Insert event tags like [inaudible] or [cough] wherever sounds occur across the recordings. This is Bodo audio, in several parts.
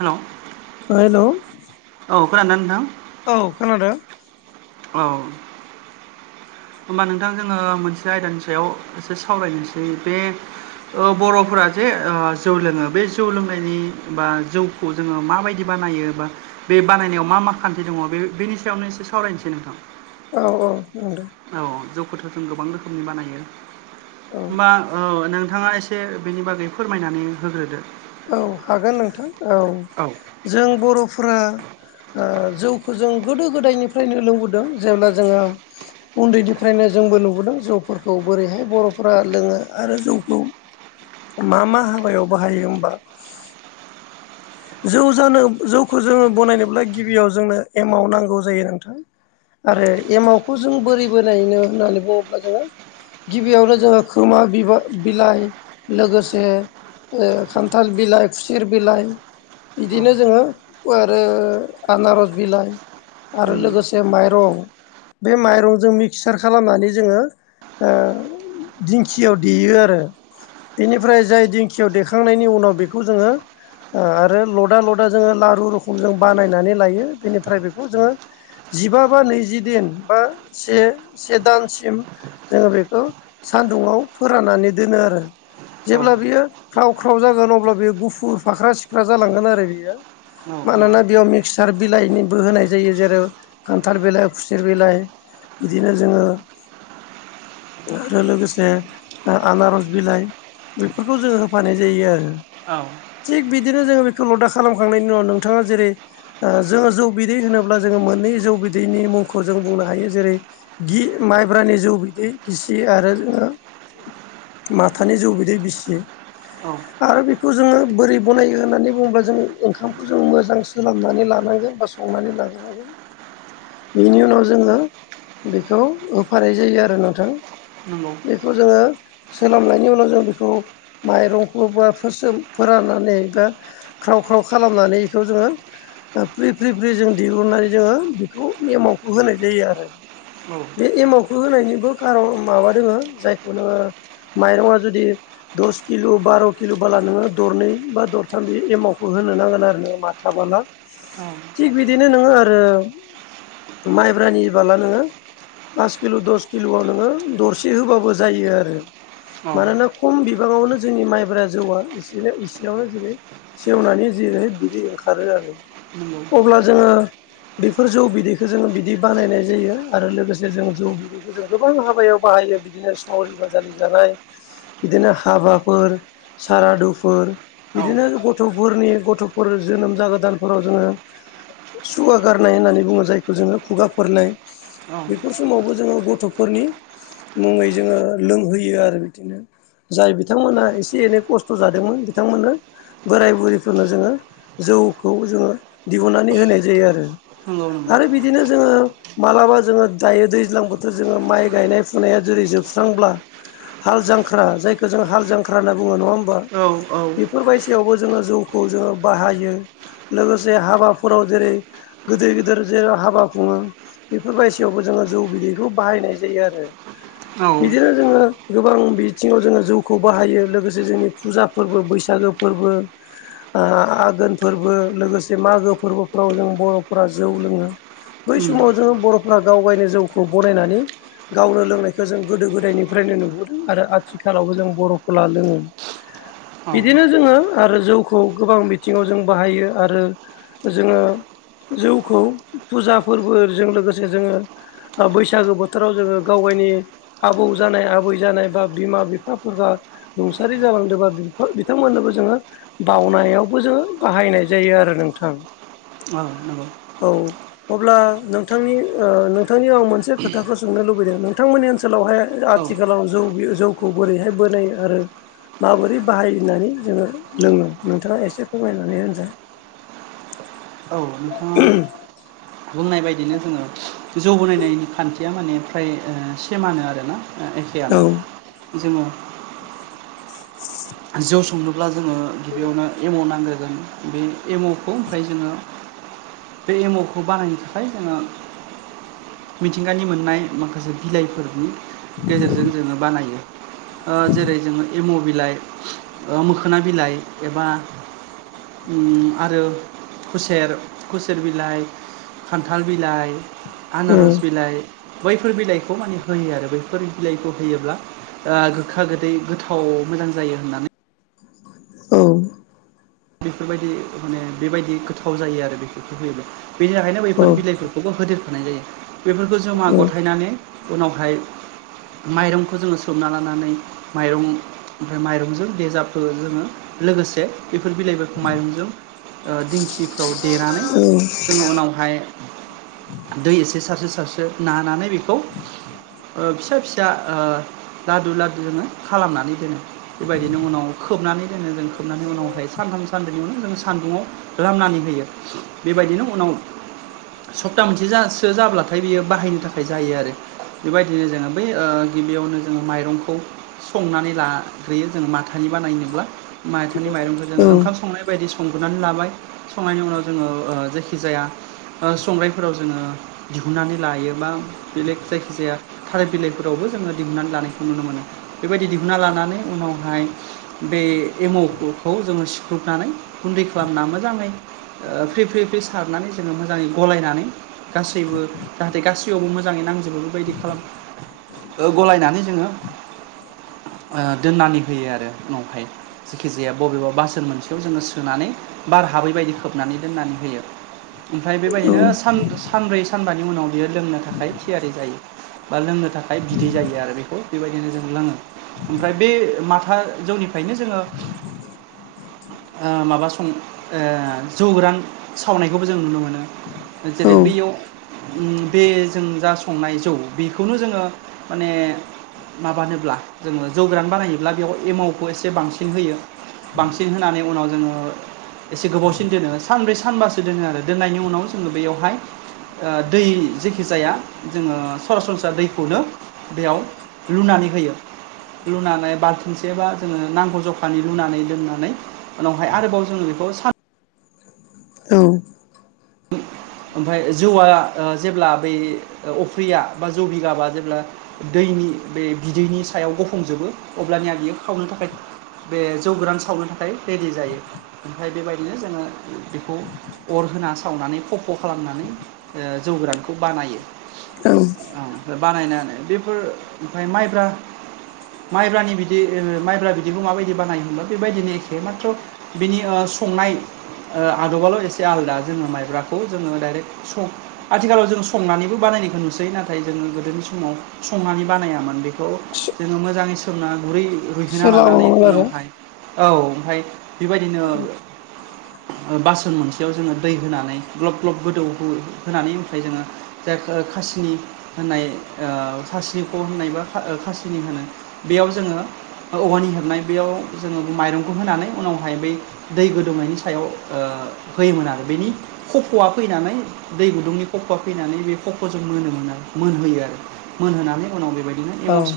हेल' हेल' औ खोनादों नोंथां? औ खोनादों। औ होमबा नोंथां जोङो मोनसे आयदानि सायाव एसे सावरायनोसै बे बर'फोरा जे जौ लोङो बे जौ लोंनायनि बा जौ खौ जोङो माबायदि बानायो बा बे बानायनायाव मा मा खान्थि दङ बे बेनि सायावनो एसे सावरायनोसै नोंथां। औ औ बुं दे औ जौखौथ जों गोबां रोखोमनि बानायो औ होमबा औ नोंथाङा एसे बेनि बागै फोरमायनानै होग्रोदो। औ हागोन नोंथां औ औ जों बर'फोरा ओ जौखौ जों गोदो गोदायनिफ्रायनो लोंबोदों जेब्ला जोङो उन्दैनिफ्रायनो जोंबो नुबोदों जौफोरखौ बोरैहाय बर'फोरा लोङो आरो जौखौ मा मा हाबायाव बाहायो होमबा जौ जानो जौखौ जोङो बानायनोब्ला गिबियाव जोंनो एमाव नांगौ जायो नोंथां। आरो एमावखौ जों बोरै ब नायनो होननानै बुङोब्ला जोङो गिबियावनो जोङो खोमा बिलाइ लोगोसे ओ खान्थाल बिलाइ खुसेर बिलाइ औ बिदिनो जोङो आरो आनारस बिलाइ आरो उम लोगोसे माइरं बे माइरंजों मिक्सार खालामनानै जोङो ओ दिंखियाव देयो आरो बेनिफ्राय जाय दिंखियाव देखांनायनि उनाव बेखौ जोङो आरो लदा लदा जोङो लारु रोखोम जों बानायनानै लायो बेनिफ्राय बेखौ जोङो जिबा बा नैजि दिन बा से से दानसिम जोङो बेखौ सान्दुंङाव फोराननानै दोनो आरो औ जेब्ला बियो ख्राव ख्राव जागोन अब्ला बियो गुफुर फाख्रा सिख्रा जालांगोन आरो बियो मानोना बेयाव मिक्सार बिलाइनिबो होनाय जायो जेरै खान्थाल बिलाइ खुसेर बिलाइ बिदिनो जोङो आरो लोगोसे आनारस बिलाइ बेफोरखौ जों होफानाय जायो आरो औ थिग बिदिनो जोङो बेखौ लदा खालामखांनायनि उनाव नोंथाङा जेरै जोङो जौ बिदै होनोब्ला जोङो मोननै जौ बिदैनि मुंखौ जों बुंनो हायो जेरै गि माइब्रानि जौ बिदै गिसि आरो जोङो माथानि जौ बिदै बिसियो औ आरो बेखौ जोङो बोरै बानायो होननानै बुङोब्ला जों ओंखामखौ जों मोजां सोमनानै लानांगोन बा संनानै लाग्रोनांगोन बेनि उनाव जोङो बेखौ होफानाय जायो आरो नोंथां नंगौ बेखौ जोङो सोलोंनायनि उनाव जों बेखौ माइरंखौ बा फोरान एबा ख्राव ख्राव खालामनानै इखौ जोङो फ्रि फ्रि फ्रि जों दिहुननानै जोङो बेखौ एमावखौ होनाय जायो आरो औ बे एमावखौ होनायनिबो कारन माबा दोङो जायखौ नोङो माइरङा जुदि दस किल' बार' किल' बोला नोङो दरनै बा दरथाम बे एमावखौ होनो नांगोन आरो नोङो मा थाबाला औ थिग बिदिनो नोङो आरो माइब्रानि बाला नोङो पास किल दस किलआव नोङो दरसे होबाबो जायो आरो औ मानोना खम बिबाङावनो जोंनि माइब्रा जौआ इसेनो सियावनो जेरै सेवनानै जेरैहा बिदि ओंखारो आरो नंगौ अब्ला जोङो बेफोर जौ बिदैखौ जोङो बिदि बानायनाय जायो आरो लोगोसे जों जौ बिदै बेखौ जों गोबां हाबायाव बाहायो बिदिनो सावरि बादालि जानाय बिदिनो हाबाफोर सारादुफोर औ बिदिनो गथ' गथ'फोरनि गथ'फोर जोनोम जागोदानफोराव जोङो सुवा गारनाय होननानै बुङो जायखौ जोङो खुगाफोरनाय औ बेफोर समावबो जोङो गथ'फोरनि मुङै जोङो लोंहोयो आरो बिदिनो जाय बिथांमोनहा एसे एनै खस्थ' जादोंमोन बिथांमोननो बोराय बुरैफोरनो जोङो जौखौ जोङो दिहुननानै होनाय जायो आरो नंगौ नंगौ आरो बिदिनो जोङो मालाबा जोङो दायो दैज्लां बोथोर जोङो माइ गायनाय फुनाया जोबस्रांब्ला हाल जांख्रा जायखौ जों हाल जांख्रा होनना बुङो नङा होमबा औ औ बेफोरबायदियावबो जोङो जौखौ जोङो बाहायो लोगोसे हाबाफोराव जेरै गोदै गेदेर जेराव हाबा बुङो बेफोर बायदियावबो जोङो जौ बिदैखौ बाहायनाय जायो आरो औ बिदिनो जोङो गोबां बिथिङाव जोङो जौखौ बाहायो लोगोसे जोंनि फुजा फोरबो बैसागो फोरबो आघोन फोरबो लोगोसे मागो फोरबोफोराव जों बर'फोरा जौ लोङो बै उम समाव जोङो बर'फोरा गाव गायनो जौखौ बनायनानै गावनो लोंनायखौ जों गोदो गोदायनिफ्रायनो नुबोदों आरो आथिखालावबो जों बर'फोरा लोङो औ बिदिनो जोङो आरो जौखौ गोबां बिथिङाव जों बाहायो आरो जोङो जौखौ फुजा फोरबोजों लोगोसे जोङो बैसागो बोथोराव जोङो गाव गायनि आबौ जानाय आबै जानाय बा बिमा बिफाफोरबा रुंसारि जालांदोंबा बिथांमोननोबो जोङो बावनायावबो जोङो बाहायनाय जायो आरो नोंथां। औ नंगौ औ अब्ला नोंथांनि नोंथांनि आं मोनसे खोथाखौ स सोंनो लुबैदों नोंथांमोननि ओनसोलावहाय औ आथिखालाव जौ जौ बोरैहाय बोनो आरो माबोरै बाहायनानै जोङो लोंनांगौ नोंथाङा एसे फोरमायनानै होदो। औ नोंथाङा बुंनाय बदिनो जोङो जौ बोननायनि खान्थिया माने फ्राय सेमानो आरोना। फयानो औ जोङो [inaudible] जौ संनोब्ला जोङो गिबियावनो एम' नांग्रोगोन बे एम'खौ ओमफ्राय जोङो बे एम अ खौ बानायनो थाखाय जोङो मिथिंगानि मोननाय माखासे बिलाइफोरनि गेजेरजों जोङो बानायो ओ जेरै जोङो एम' बिलाइ मोखोना बिलाइ एबा आरो खुसेर खुसेर बिलाइ खान्थाल बिलाइ ओ आनारस बिलाइ बैफोर बिलाइखौ माने होयो आरो बैफोर बिलाइखौ होयोब्ला ओ गोखा गोदै गोथाव मोजां जायो होननानै औ बेफोरबायदि माने बेबायदि गोथाव जायो आरो बेफोरखौ होयोबब्ला बेनि थाखायनो औ बैफोर बिलाइ बेबो होदेरफानाय जायो बेफोरखौ जमा गथायनानै उनावहाय माइरंखौ जोङो सोमना लानानै माइरं ओमफ्राय माइरंजों बे जाबखौ जोङो लोगोसे बेफोर बिलाइबो माइरंजों दिंखिफ्राव देनानै औ जोङो उनावहाय दै एसे सारसो सारसो नानानै बेखौ ओ फिसा फिसा ओ लादु लादु जोङो खालामनानै दोनो। बेबायदिनो उनाव खोबनानै दोनो जों खोबनानै उनावहाय सानथामसो सान्दोनियावनो जों सान्दुङआव खालामनानै होयो बेबायदिनो उनाव सप्ता मोनसेसो जाब्लाथाय बियो बाहायनो थाखाय जायो आरो। बेबायदिनो जोङो बै सिख्लाया ओ गिबियावनो जोङो माइरंखौ संनानै लाग्रोयो जोङो माथानि बाानायनायनोब्ला माथानि माइंखौ जोङो औ ओंखाम सं संनाय बायदि संबोनानै लाबाय संनायनि उनाव जोङो जायखि जाया संग्रफोराव जोङो दिहुननानै लायो बा बेलेग जायखिजाया थारिर बिलाइफोरावबो जोङो दिहुननानै लानायखौ नुनो मोनो बेबायदि दिहुना लानानै उनावहाय बे एमौखौ जोङो सिख्रुबनानै गुन्दै खालामना मोजाङै फ्रि फ्रि फ्रि सारनानै जोङो मोजाङै गलायनानै गासैबो जाहाथे गासैयावबो मोजाङै नांजोबो बेबायदि खालाम गलायनानै जोङो औ दोननानै होयो आरो उनावहाय जेखि जाया बबेबा बसोन मोन सियाव जोङो सोनानै बार हाबै बायदि खोबनानै दोननानै होयो। ओमफ्राय बेबायदिनो स सानब्रै सानबानि उनाव बियो लोंनो थाखाय थियारि जायो। बा लोंनो थाखाय बिदै जायो आरो बेखौ बेबायदिनो जों लोङो। ओमफ्राय बे माथा जौनिफ्रायनो जोङो ओ माबा सं जौगोरां सावनायखौबो जों नुनो मोनो। जेरै औ बैयाव बे जों जा संनाय जौ बेखौनो जोङो माने माबानोब्ला जोङो जौगोरान बानायोब्ला बेयाव एमावखौ एसे बांसिन होयो। न होनानै उनाव जोङो एसे गोबावसिन दोनो सानब्रै सानबासो दोनो आरो दोननायनि उनाव जोङो बेयावहाय दै जेखि जाया जोङो सरासनस्रा दैखौनो बेयाव लुनानै होयो लुनानै बाल्थिंसे बा जोङो नांगौ जखानि लुनानै लोंनानै उनावहाय आरोबाव जोङो बेखौ स औ ओमफ्राय जौआ जेब्ला बै अफ्रिया बा जौ बिगाबा जेब्ला दैनि बे बिदैनि सायाव गफंजोबो अब्लानि आं बियो खावनो थाखाय बे जौ गोरान सावनो थाखाय रेडि जायो ओमफ्राय बेबायदिनो जोङो बेखौ अर होना सावनानै खफ' खालामनानै जौ गोरानखौ बानायो औ बानायना बेफोर ओमफ्राय माइब्रा माइब्रानि बिदि माइब्रा बिदिबो माबायदि बानायो होनब्ला बेबायदिनो एखे माथ्र' बिनि संनाय आदबाल' एसे आलादा जोङो माइब्राखौ जोङो डाइरेक्ट सं आथिखालाव जों संनानैबो बानायनायखौ नुसै नाथाय जोङो गोदोनि समाव संनानै बानायामोन बेखौ जोङो मोजाङै सोमना गुरै रुयहोना लानानै सोलाबोमोन आरो उनावहाय औ ओमफाय बिबायदिनो ओ बासोन मोनसेयाव जोङो दै होनानै ग्लब ग्लब गोदौ हो होनानै ओमफ्राय जोङो जाय खो खासिनि होननाय ओ खासि ख' होननाय बा ओ खा खासिनि होनो बेयाव जोङो औवानि हेबनाय बेयाव जोङो माइरंखौ होनानै उनावहाय बै दै गोदौनायनि सायाव ओ होयोमोन आरो बेनि खफ'आ फैनानै दै गुदुंनि खफ'आ फैनानै बे खफ' जों मोनोमोन आरो मोनहोयो आरो मोनहोनानै उनाव बेबायदि बिदिनो औ एमस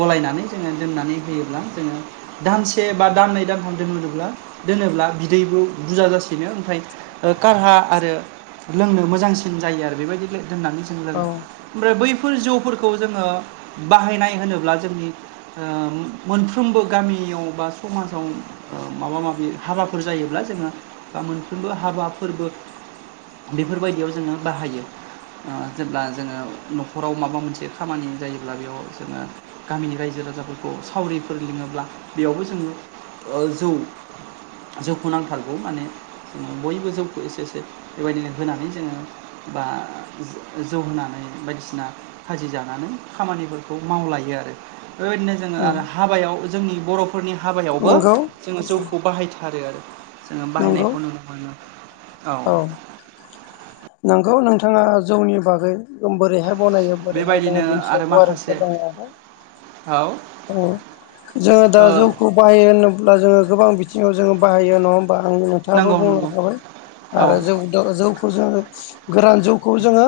गलायनानै जोङो लोमनानै होयोब्ला जोङो दानसे बा दाननै दानथाम दोनोब्ला बिदैबो बुरजा जासिनो ओमफ्राय कारहा आरो लोंनो मोजांसिन जायो आरो बेबायदि दोननानै जों लोङो औ ओमफ्राय बैफोर जौफोरखौ जोङो बाहायनाय होनोब्ला जोंनि मोनफ्रोमबो गामियाव बा समाजाव माबा माबि हाबाफोर जायोब्ला जोङो बा मोनफ्रोमबो हाबा फोरबो बेफोरबायदियाव जोङो बाहायो। ओ जेब्ला जोङो न'खराव माबा मोनसे खामानि जायोब्ला बेयाव जोङो गामिनि रायजो राजाफोरखौ सावरिफोर लिङोब्ला बेयावबो जोङो ओ जौ जौखौ नांथारगौ माने जों बयबो जौखौ एसे एसे बेबायदिनो होनानै जोङो बा जो जौ होनानै बायदिसिना खाजि जानानै खामानिफोरखौ मावलायो आरो बेबायदिनो जोङो औ आरो हाबायाव जोंनि बर'फोरनि हाबायावबो नंगौ जोङो जौखौ बाहायथारो आरो जोङो नंगौ बाहायनायखौ नुनो मोनो औ नोंगौ नोंथाङा जौनि बागै बोरैहाय बनायो बोरैहाय बेबायदिनो लोङो बिनि आरो सायाव गुवारै माखासे फोरमाय लांबाय औ औ जोङो दा ओ जौखौ बाहायो होनोब्ला जोङो गोबां बिथिङाव बाहायो नङा होमबा आं नों थाङाबो नंगौ बुंलां नंगौ खाबाय औ आरो जौ दा जौखौ जोङो गोरान जौखौ जोङो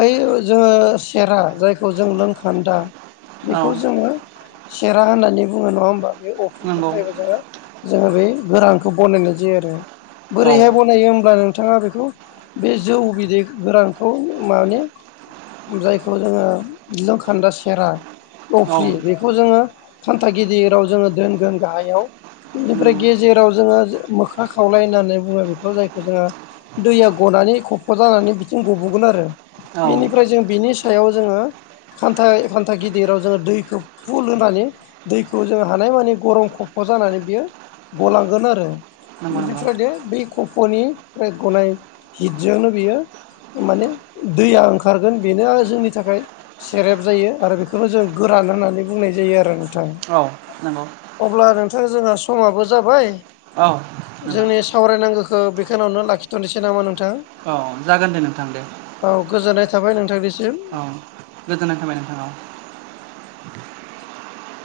बै जोङो सेरा जायखौ जों लोंखान्दा औ बेखौ जोङो सेरा होननानै बुङो नङा होमबा बे नंगौ अफ्रिनिफ्रायबो जोङो जोङो बे गोरानखौ बनायनाय जायो आरो औ बोरैहाय बनायो होमब्ला नोंथाङा बेखौ बे जौ बिदै गोरानखौ माने जायखौ जोङो लोंखान्दा सेरा नंगौ औ अफ्रि बेखौ जोङो खान्था गिदिराव जोङो दोनगोन गाहायाव बिनिफ्राय गेजेर राव जोङो मोख्रा खावलाय होननानै बुङो बेखौ जायखौ जोङो दैया गनानै ख ज' जानानै बि थिंखौ बुगोन आरो बिनिफ्राय जों बिनि सायाव जोङो खान्थाय खान्था गिदिराव जोङो दैखो फुल होनानै दैखौ जों हानाय मानि गरम खफ' जानानै बियो गलांगोन आरो नंगौ नंगौ बिनिफ्राय दे बै कफ'नि बे गनाय हिटजोंनो बियो माने दैया ओंखारगोन बेनो आ जोंनि थाखाय सेरेब जायो आरो बेखौबो जों गोरान होननानै बुंनाय जायो आरो नोंथां। औ नोंगौ। अब्ला नोंथां जोंहा समाबो जाबाय। औ नोंथां जोंनि सावराय नांगोखो बे खोनावनो लाखि थ'नोसै नामा नोंथां? औ जागोन दे नोंथां दे औ गोजोननाय थाबाय नोंथांनिसिम। औ गोजोननाय थाबाय नोंथां औ।